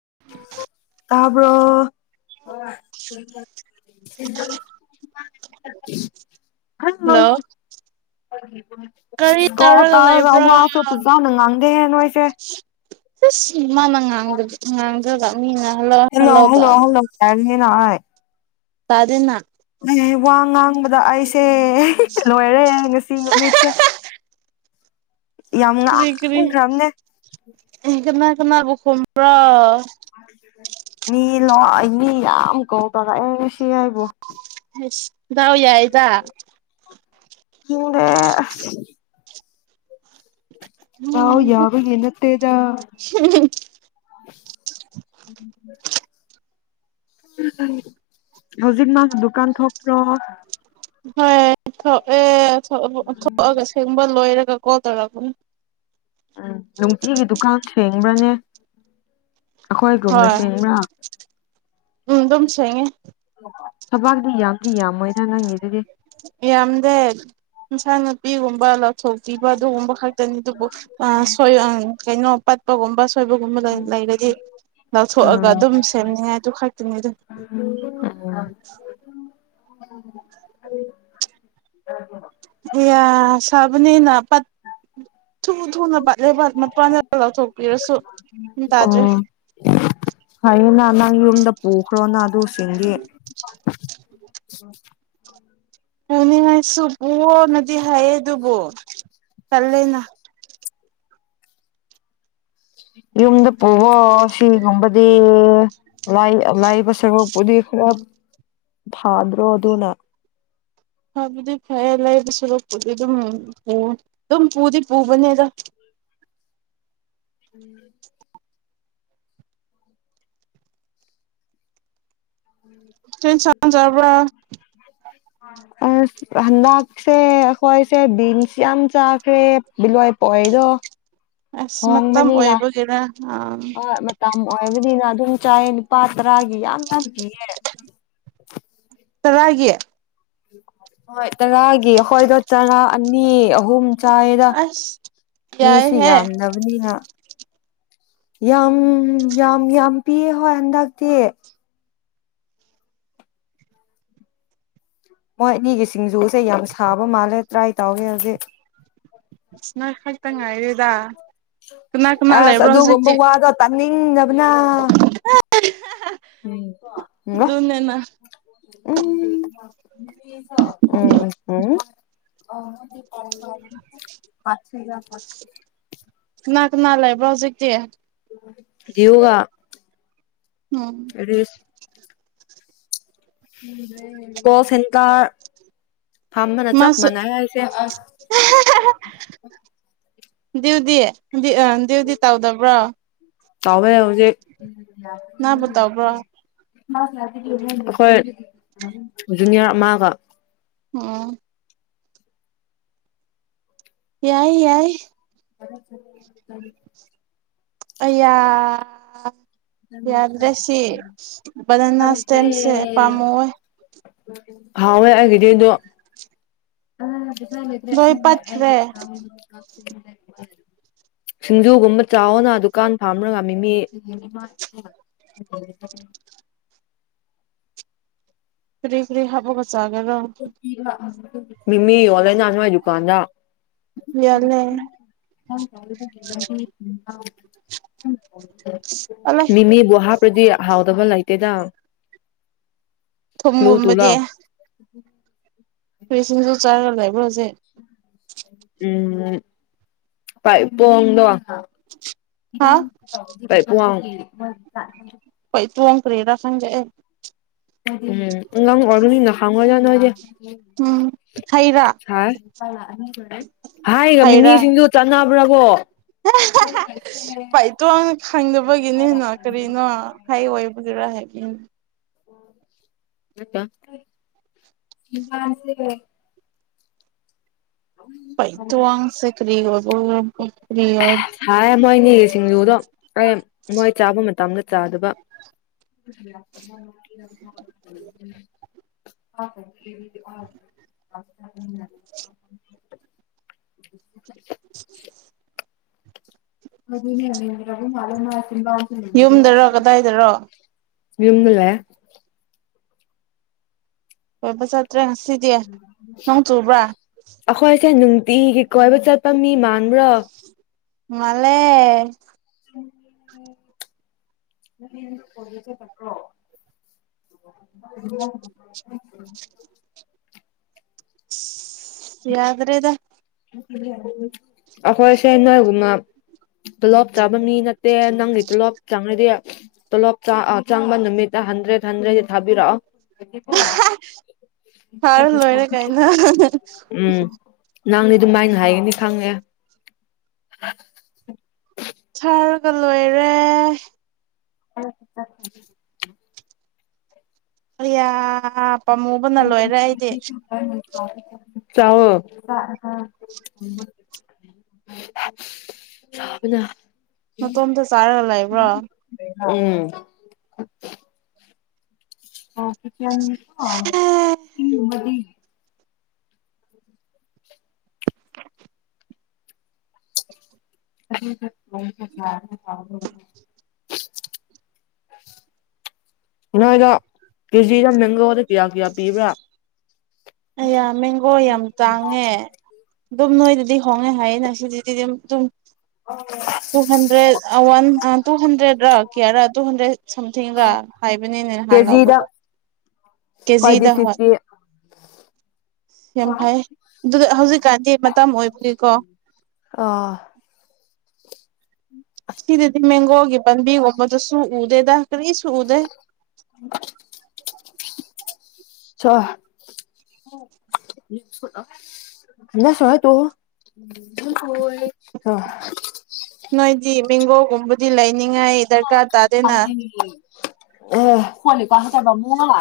ꯇꯔꯕꯔꯣ hello ꯑ ꯀꯔꯤ ꯍ ꯀꯣ ꯇꯧꯔꯒ ꯇꯥꯔꯒ ꯂꯩꯕ꯭ꯔꯣ ꯋꯥꯁꯨ ꯑꯁ ꯄꯨꯖꯅ ꯉꯥꯡꯗꯦ ꯅꯣꯏꯁꯦ ꯃꯥꯅ ꯉꯥꯡꯗꯕ ꯉꯥꯡꯗ꯭ꯔꯒ ꯃꯤꯅ ꯍꯜꯂꯣ ꯍꯜꯂꯣ ꯍꯜꯂꯣ ꯇꯔꯤꯅꯥꯏ ꯇꯗꯦꯅ ꯑ ꯋꯥ ꯑꯡꯕꯗꯥ ꯑꯁ ꯑꯦ ꯂꯣꯏꯔꯦ ꯌꯥ ꯉꯁꯤ ꯅꯨꯃꯤꯠꯁꯦ ꯌꯥꯝ ꯀꯔꯤ ꯀꯔꯤ ꯉꯈ꯭ꯔꯕꯅꯦ ꯊ ꯀꯨꯝꯔꯣ ꯃꯤ ꯂ ꯃꯤ ꯌꯥꯝ ꯀꯧ ꯇꯔꯑ ꯁꯤ ꯍꯥꯏꯕꯣ ꯌꯥꯎ ꯌꯥꯏꯗ ꯍꯦ ꯂꯎ ꯎꯝ ꯌꯥꯕ ꯌꯦꯅꯠꯇꯦꯗ ꯍꯧꯖꯤꯛ ꯃꯥ ꯗꯀꯥꯟ ꯊꯄ꯭ꯔ ꯍꯣꯏ ꯑꯦ ꯊꯣꯛꯑꯒ ꯁꯤꯒꯨꯝꯕ ꯂꯣꯏꯔꯒ ꯀꯣ ꯇꯂꯕꯨꯨꯡ ꯎꯝ ꯅꯨꯡꯇꯤꯒꯤ ꯗꯨꯀꯥꯟ ꯁꯦꯡꯕ꯭ꯔꯅꯦ ꯑꯩꯈꯣꯏꯒꯨꯝꯅ ꯍꯣꯏ ꯁꯦꯡꯕ꯭ꯔꯥ ꯎꯝ ꯑꯗꯨꯝ ꯁꯦꯡꯉꯦ ꯊꯕꯥꯛꯗꯤ ꯌꯥꯝꯗꯤ ꯌꯥꯝꯃꯣꯏꯅ ꯅꯪꯉꯤꯗꯨꯗꯤ ꯌꯥꯝꯗꯦ ꯏꯟꯁꯥꯡ ꯅꯨꯄꯤꯒꯨꯝꯕ ꯂ ꯊꯣꯛꯄꯤꯕ ꯑꯗꯨꯒꯨꯝꯕ ꯈꯛꯇꯅꯤ ꯑꯗꯨꯕꯨ ꯀꯩꯅꯣ ꯄꯠ [unintelligible] ꯑ ꯁꯣꯏꯕꯒꯨꯝꯕ ꯂꯩꯔꯗꯤ ꯂꯧꯊꯣꯛꯑꯒ ꯎꯝ ꯑꯗꯨꯝ ꯁꯦꯝꯅꯤꯡꯉꯥꯏ ꯑꯗꯨ ꯈꯥꯛꯛꯇꯅꯤ ꯑꯗꯨꯝ ꯎ ꯑꯦ ꯁꯕꯅꯤꯅ ꯊꯨ ꯊꯨꯅ ꯄꯠ ꯂꯩꯕꯠ ꯃꯄꯥꯟꯗ ꯂꯥꯎꯊꯣꯛꯄꯤꯔꯁꯨ ꯑꯗꯨ ꯇꯥꯖꯩ ꯑꯣ ꯐꯩꯌꯦꯅ ꯅꯪ ꯌꯨꯝꯗ ꯄꯨꯈ꯭ꯔꯣꯅ ꯕꯨꯁꯤꯡꯒꯤ ꯄꯨꯅꯤꯡꯉꯥꯏꯁ ꯄꯨꯣꯅꯗꯤ ꯍꯥꯏꯌꯦ ꯑꯗꯨꯕꯨꯣ ꯆꯂꯦꯅ ꯌꯨꯝꯗ ꯄꯨꯕꯣ ꯁꯤ ꯉꯕꯗꯤ ꯂꯥꯏꯕ ꯁꯔꯣꯛꯄꯨꯗꯤ ꯈꯔ ꯐꯥꯗ꯭ꯔꯣ ꯑꯗꯨꯅ ꯍꯥꯏꯕꯗꯤ ꯐꯩꯔꯦ ꯂꯩꯕ ꯁꯣꯔꯣꯛꯄꯗꯤ ꯑꯗꯨꯝ ꯑꯗꯨꯝ ꯄꯨꯗꯤ ꯄꯨꯕꯅꯦꯗ ꯎꯝ ꯇꯦꯟ ꯆꯅꯖꯕ꯭ꯔꯥ ꯑ ꯍꯟꯗꯛꯁꯦ ꯑꯩꯈꯣꯏꯁꯦ ꯕꯤꯟꯁ ꯌꯥꯝ ꯆꯥꯈ꯭ꯔꯦ ꯕꯤꯂꯣꯏ ꯄꯣꯛꯗꯣ ꯑꯁ ꯃꯇꯝ ꯑꯣꯏꯕꯒꯤꯔ ꯑꯥ ꯉ ꯑꯣꯏꯕꯅꯤꯅ ꯑꯗꯨꯝ ꯆꯥꯏꯌꯦ ꯅꯨꯅꯤꯄꯥ ꯇꯔꯥꯒꯤ ꯌꯥꯝꯅ ꯄꯤꯌꯦ ꯆꯔꯒ ꯍꯣꯏ ꯇꯔꯥꯒꯤ ꯑꯩꯈꯣꯏꯗ ꯆꯔꯥ ꯑꯅꯤ ꯑꯍꯨꯝ ꯆꯥꯏꯔ ꯑꯁ ꯃꯤꯁꯨ ꯌꯥꯏꯍꯦ ꯌꯥꯝꯗꯕꯅꯤꯅ ꯌꯥꯝ ꯌꯥꯝ ꯌꯥꯝ ꯄꯤꯌꯦ ꯍꯣꯏ ꯍꯟꯗꯛꯇꯤ ꯃꯣꯏ ꯑꯅꯤꯒꯤ ꯁꯤꯡꯖꯨꯁꯦ ꯌꯥꯝ ꯁꯥꯕ ꯃꯥꯜꯂꯦ ꯇ꯭ꯔꯥꯏ ꯇꯧꯒꯦ ꯍꯧꯖꯤꯛ ꯁ ꯇꯉ ꯏꯔꯗ ꯑꯁ ꯑꯗꯨꯒꯨꯝꯕ ꯋꯥꯗꯣ ꯇꯥꯅꯤꯡꯗꯕꯅ ꯍ ꯝ ꯎꯝ ꯎꯝ ꯎꯝ ꯑꯣ ꯁꯤꯒꯦ ꯅ ꯂꯩꯕ꯭ꯔꯥꯎꯣꯖꯤꯛꯇ ꯎꯝ ꯑ ꯣꯁꯟꯀ ꯐꯝꯕꯅꯥ ꯆꯞ ꯃꯥꯁꯨ ꯃꯅꯁꯦ ꯗ꯭ꯌꯎꯗꯤꯤ ꯗ꯭ꯌꯎꯗꯤꯤ ꯇꯧꯗꯕ꯭ꯔꯣ ꯇꯃꯦ ꯍꯧ ꯅꯪꯕꯨ ꯇꯧꯕ꯭ꯔꯣ [unintelligible] ꯑꯩꯈꯣꯏ ꯖꯨꯅꯤꯌꯥꯔ ꯑꯃꯒ ꯎꯝ ꯌꯥꯏ ꯌꯥꯏ ꯑꯌꯥ ꯌꯥꯗ ꯔꯦꯁꯤ ꯅꯟꯅꯥꯁ ꯇꯁꯦ ꯄꯥꯃ ꯑꯣꯏꯣꯏ ꯍꯥꯎꯋꯦ ꯑꯩꯒꯤꯗꯤꯗꯣ ꯑ [unintelligible] ꯂꯩꯗ꯭ꯔꯦ ꯁꯤ ꯂꯣꯏ ꯄꯠꯈ꯭ꯔꯦ ꯍꯥꯏꯦ ꯀ ꯁꯤꯡꯖꯨꯒꯨꯝꯕ ꯆꯥꯎꯅ ꯗꯨꯀꯥꯟ ꯐꯥꯝꯅꯒ ꯃꯤꯃꯤ ꯐꯔꯤ ꯀꯔꯤ ꯍꯕꯒ ꯆꯒꯗ ꯃꯤꯃꯤ ꯑꯣꯂꯗꯁ ꯗꯨꯀꯥꯟꯗ ꯌꯥꯜꯂꯦ ꯎꯝ ꯑꯂꯦ ꯃꯤꯃꯤ ꯍꯥ ꯗꯤ ꯍꯥꯎꯗꯕ ꯂꯩꯇꯦꯗ ꯒ꯭ꯂꯨ ꯊꯨꯝꯒꯨꯝꯕꯗꯤ ꯇꯨꯂꯣ ꯀꯔꯤꯁꯤꯡꯖꯨ ꯆꯥꯔ ꯂꯩꯕ꯭ꯔꯣ ꯍꯧꯖꯤꯛ ꯎꯝ ꯄ ꯄꯗꯣ ꯍꯥ ꯣꯏ ꯄꯩ ꯇꯨ ꯑꯣꯛ ꯀꯔꯤꯔꯥ ꯈꯪꯗꯦ ꯑꯩ ꯎꯝ ꯉ ꯑꯣꯔꯒꯅꯤꯅ ꯈꯥꯎꯉꯣ ꯍꯥꯏ ꯎꯝ ꯍꯩꯔꯥ ꯍꯥꯏꯒ ꯃꯤꯃꯤꯁꯤꯡꯗꯨ ꯆꯥꯟꯅꯕ꯭ꯔꯥ ꯍ ꯄꯥꯏꯇꯣ ꯑꯅ ꯈꯪꯗꯕꯒꯤꯅꯤꯅ ꯀꯔꯤꯅꯣ ꯍꯥꯏꯑꯣ ꯑꯣꯏꯕꯗꯨꯔ ꯍꯥꯏ ꯎ ꯄꯩ ꯇ ꯑꯪ ꯁꯦ ꯀꯔꯤ ꯑꯣ ꯁꯥꯏ ꯑꯦꯕꯃꯣꯏꯅꯤ ꯁꯤꯡꯖꯨꯗꯣ ꯃꯣꯏ ꯆꯥꯕ ꯃꯇꯝꯗ ꯥ [unintelligible] ꯗꯕ [unintelligible] ꯑꯗꯨ ꯑꯗꯨꯅꯦ ꯔꯒ ꯃꯥꯜꯅ ꯌꯨꯝꯗꯔꯣ ꯀꯗꯥꯏꯗꯔꯣ ꯌꯃꯦꯂ ꯑꯣꯄꯁ ꯇ꯭ꯔꯦ ꯉꯁꯤꯗꯤ ꯅꯣꯡ ꯆꯨꯕ꯭ꯔꯥ ꯏꯦ ꯅꯨꯡꯇꯤꯒꯤ ꯀꯣꯏꯕ ꯆꯠꯄ ꯃꯤ ꯃꯥꯟꯕ꯭ꯔꯣ ꯃꯥꯂꯦ [unintelligible] ꯌꯥꯗ꯭ꯔꯦꯗ ꯑꯈꯣꯏꯁ ꯨꯃꯥꯂꯞ ꯆ ꯃꯤ ꯅꯠꯇꯦ ꯅꯪ ꯂꯩꯇꯣꯂꯞ ꯆꯪꯉꯥꯏꯗꯤꯦ ꯇꯣꯂꯣꯞ ꯆꯪꯕ ꯅꯨꯃꯤꯠꯇ ꯍꯟꯗ꯭ꯔꯦꯠ ꯍꯟꯗ꯭ꯔꯦꯗꯗꯤ ꯊꯥꯕꯤꯔꯛꯑꯣ ꯐꯔ ꯂꯣꯏꯔ ꯀꯥꯏꯅ ꯅꯪꯅꯦ ꯑꯗꯨꯝꯃꯥꯏꯅ ꯍꯥꯏꯒꯅꯤ ꯈꯪꯉꯦ ꯑꯗꯨꯒ ꯂꯣꯏꯔꯦ ꯍ ꯆ ꯃꯌꯥ ꯄꯥꯝꯃꯨꯕꯅ ꯂꯣꯏꯔꯦ ꯑꯩꯗꯤ ꯆꯥꯎꯋꯣ ꯅꯇꯣꯝꯇ ꯆꯥꯔꯒ ꯂꯩꯕ꯭ꯔꯣ ꯎꯝ ꯑ [unintelligible] ꯅꯗ ꯀꯦꯖꯤꯗ ꯃꯦꯡꯒꯣꯗ ꯀꯌꯥ ꯀꯌꯥ ꯄꯤꯕ꯭ꯔꯥ ꯌꯥꯝ ꯃꯦꯡꯒꯣ ꯌꯥꯝ ꯇꯥꯡꯉꯦ ꯑꯗꯨꯝ ꯅꯣꯏ ꯑꯗꯨꯗꯤ ꯍꯣꯡꯅ ꯍꯥꯏꯌꯦ ꯅꯁꯨ ꯑꯗꯨꯗꯤ ꯑꯗꯨꯝꯝ two hundred one two hundred ꯔ ꯀꯌꯥꯔꯥ ꯇꯨꯖꯟꯗ꯭ꯔꯦꯗ ꯁꯝꯊꯤꯡꯒꯥ ꯍꯥꯏꯕꯅꯤꯅꯦ ꯅꯍꯥꯟ ꯀꯦꯖꯤꯗ ꯂꯧꯕꯗꯣ ꯈ꯭ꯋꯥꯏꯗꯤ ꯀꯦꯖꯤꯗ ꯍꯣꯏ ꯐꯤꯐꯇꯤ ꯌꯥꯝ ꯐꯩ ꯑꯗꯨꯒ ꯍꯧꯖꯤꯛꯀꯥꯟꯗꯤ ꯃꯇꯝ ꯑꯣꯏꯕꯒꯤꯀꯣ ꯑ ꯁꯨ ꯎꯗꯗ ꯀꯅꯤ ꯁꯗ ꯆ ꯅ ꯁꯣ ꯇꯨ ꯑ ꯀꯨꯝꯕꯗꯤ ꯂꯩ ꯅꯤꯡꯉꯥꯏ ꯗꯔꯀꯥꯔ ꯇꯥꯗꯦꯅ ꯑꯦ ꯍꯅꯤꯀꯍꯠꯇꯔꯕ ꯃ ꯂ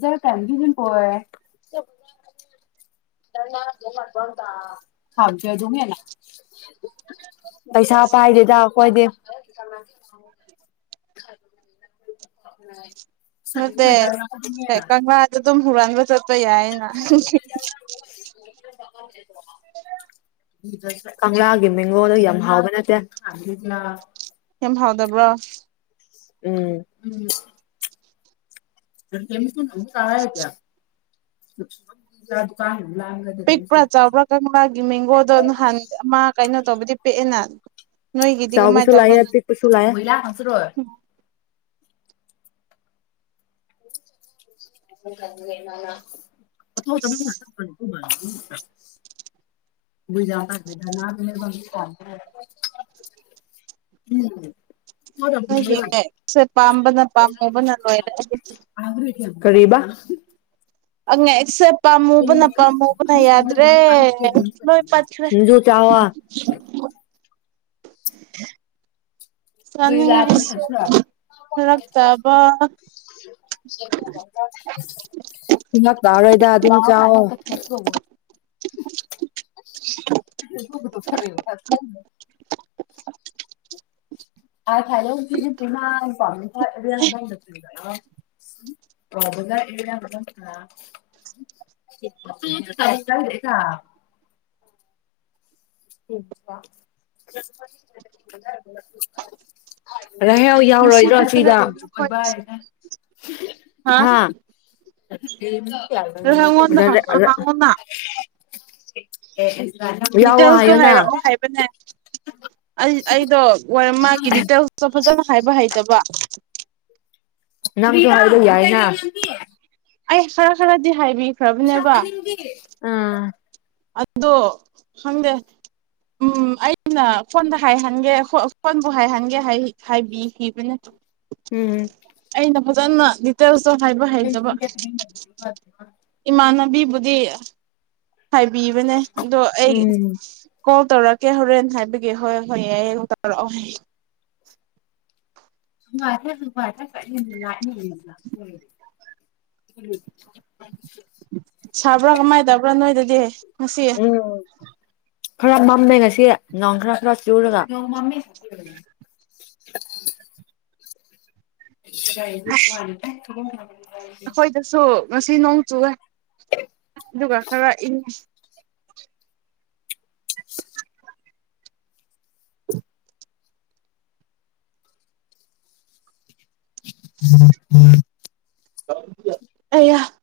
ꯖꯔ ꯇ ꯀꯖꯤꯝ ꯄꯦ [unintelligible] ꯄꯩꯁꯥ ꯄꯥꯏꯗꯦꯗ ꯀꯣꯏꯗꯦ ꯍ ꯎꯝ ꯅꯠꯇꯦ ꯀꯪꯂꯥꯗ ꯗ ꯗꯨꯝ ꯍꯨꯔꯥꯟꯕ ꯆꯠꯄ ꯌꯥꯏꯌꯦꯅ [unintelligible] ꯀꯪꯂꯥꯒꯤ ꯃꯤꯒꯣꯟꯜꯗꯣ ꯌꯥꯝ ꯍꯥꯎꯕ ꯅꯠꯇꯦ ꯌꯥꯝ ꯍꯥꯎꯗꯕ꯭ꯔꯣ ꯎꯝ ꯎꯝ [unintelligible] ꯇꯥ ꯍ ꯀꯌꯥ [unintelligible] ꯂ ꯗꯨꯀꯥꯟ ꯄꯤꯛꯄ꯭ꯔꯥ ꯆꯥꯎꯕ꯭ꯔꯥ ꯀꯪꯂꯥꯒꯤ ꯃꯦꯡꯒꯣꯗꯣ ꯅꯍꯥꯟ ꯑꯃ ꯀꯩꯅꯣ ꯇꯕꯨꯗꯤ ꯄꯤ ꯑꯦ ꯅ ꯆꯥꯎ ꯀꯁꯁꯨ ꯂꯥꯛꯦ ꯇꯤꯛ ꯀꯁꯨ ꯂꯥꯏꯦ ꯀꯜꯂꯤꯒꯦꯃꯅ [unintelligible] ꯑꯣ ꯎ ꯃ ꯌꯥ ꯈꯗ [unintelligible] ꯍꯣꯏ ꯌꯦꯡꯉꯦ ꯁꯦ ꯄꯥꯝꯕꯅ ꯄꯥꯝꯃꯨꯕꯅ ꯂꯣꯏꯔꯦꯗꯤ ꯀꯔꯤꯕꯥ ꯑꯪ ꯑꯦꯁꯦꯞ ꯄꯥꯝꯃꯨꯕꯅ ꯄꯥꯝꯃꯨꯕꯅ ꯌꯥꯗ꯭ꯔꯦ ꯂꯣꯏ ꯄꯠꯈ꯭ꯔꯦ ꯁꯤꯡꯖꯨ ꯆꯥꯎꯋꯣ [unintelligible] ꯂ ꯆꯥꯅꯤꯡꯉꯥꯏꯁꯨ ꯐꯔꯛꯇꯕ ꯊ ꯇꯔꯗ ꯑꯗꯨ ꯑꯗꯨ ꯆ [unintelligible] ꯎꯝ ꯑ ꯈꯂꯦ ꯆ ꯄꯨꯟꯅ ꯄꯝ ꯦ [unintelligible] ꯕꯖ ꯑꯦ [unintelligible] ꯍ ꯔꯍꯦꯜ ꯌꯥꯎꯔꯣꯏꯗ꯭ꯔꯣ ꯉꯁꯤꯗꯤ ꯈꯔ ꯁꯤꯗ ꯏꯪꯉꯦ ꯑꯩꯈꯣꯏꯗꯁꯨ ꯍꯥ ꯑꯩꯉꯣꯟꯗ ꯍꯪꯉꯣꯅ ꯑꯦ ꯌꯥꯎ ꯑꯗꯨ ꯍꯥꯏꯔꯛꯑꯣ ꯍꯥꯏꯕꯅꯦ ꯑꯩꯗꯣ ꯃꯥꯒꯤ ꯗꯤꯇꯦꯜꯁꯇꯣ ꯐꯖꯅ ꯍꯥꯏꯕ ꯍꯩꯇꯕ ꯅꯝꯒ ꯍꯥꯏ ꯌꯥꯅ ꯑꯩꯥ ꯈꯔꯥ ꯈꯔꯥꯗꯤ ꯍꯥꯏꯕꯤ ꯇꯨꯁꯅꯤꯒꯤꯦ ꯑꯗꯣ ꯈꯪꯗꯦ ꯎꯝ ꯑꯩꯅ ꯐꯣꯟꯗ ꯍꯥꯏꯍꯟꯒꯦ ꯐꯣꯟꯕꯨ ꯍꯥꯏꯍꯟꯒꯦ ꯍꯥꯏꯕꯤꯈꯤꯕꯅꯦ ꯎꯝ ꯑꯩꯅ ꯐꯖꯅ ꯗꯤꯇꯦꯜꯁ ꯍꯥꯏꯕ ꯍꯥꯏꯩꯖꯕ ꯏꯃꯥꯅ ꯕꯨꯗꯤ ꯍꯥꯏꯕꯤꯕꯅꯦ ꯑꯗꯣ ꯑꯩ ꯎꯝ ꯀꯣꯜ ꯇꯧꯔꯛꯀꯦ ꯍꯣꯔꯦꯟ ꯍꯥꯏꯕꯒꯤ ꯍꯣꯏ ꯍꯣꯏ ꯌꯥꯏꯑꯦ ꯇꯧꯔꯛꯑꯣ ꯅꯦ [unintelligible] ꯁꯥꯕ꯭ꯔꯥ ꯀꯃꯥꯏ ꯇꯧꯕ꯭ꯔ ꯅꯣꯏꯗ ꯂꯦ ꯉꯁꯤ ꯎꯝ ꯈꯔ ꯃꯝꯃꯦ ꯉꯁꯤ ꯅꯣꯡ ꯈꯔ ꯈꯔ ꯆꯨꯔꯒ [unintelligible] [unintelligible] ꯑꯩꯈꯣꯏꯗꯁꯨ ꯉꯁꯤ ꯅꯣꯡ ꯆꯨꯑꯦ ꯑꯗꯨꯒ ꯈꯔ ꯏꯪꯉꯦ [inaudible] ꯑꯌꯥ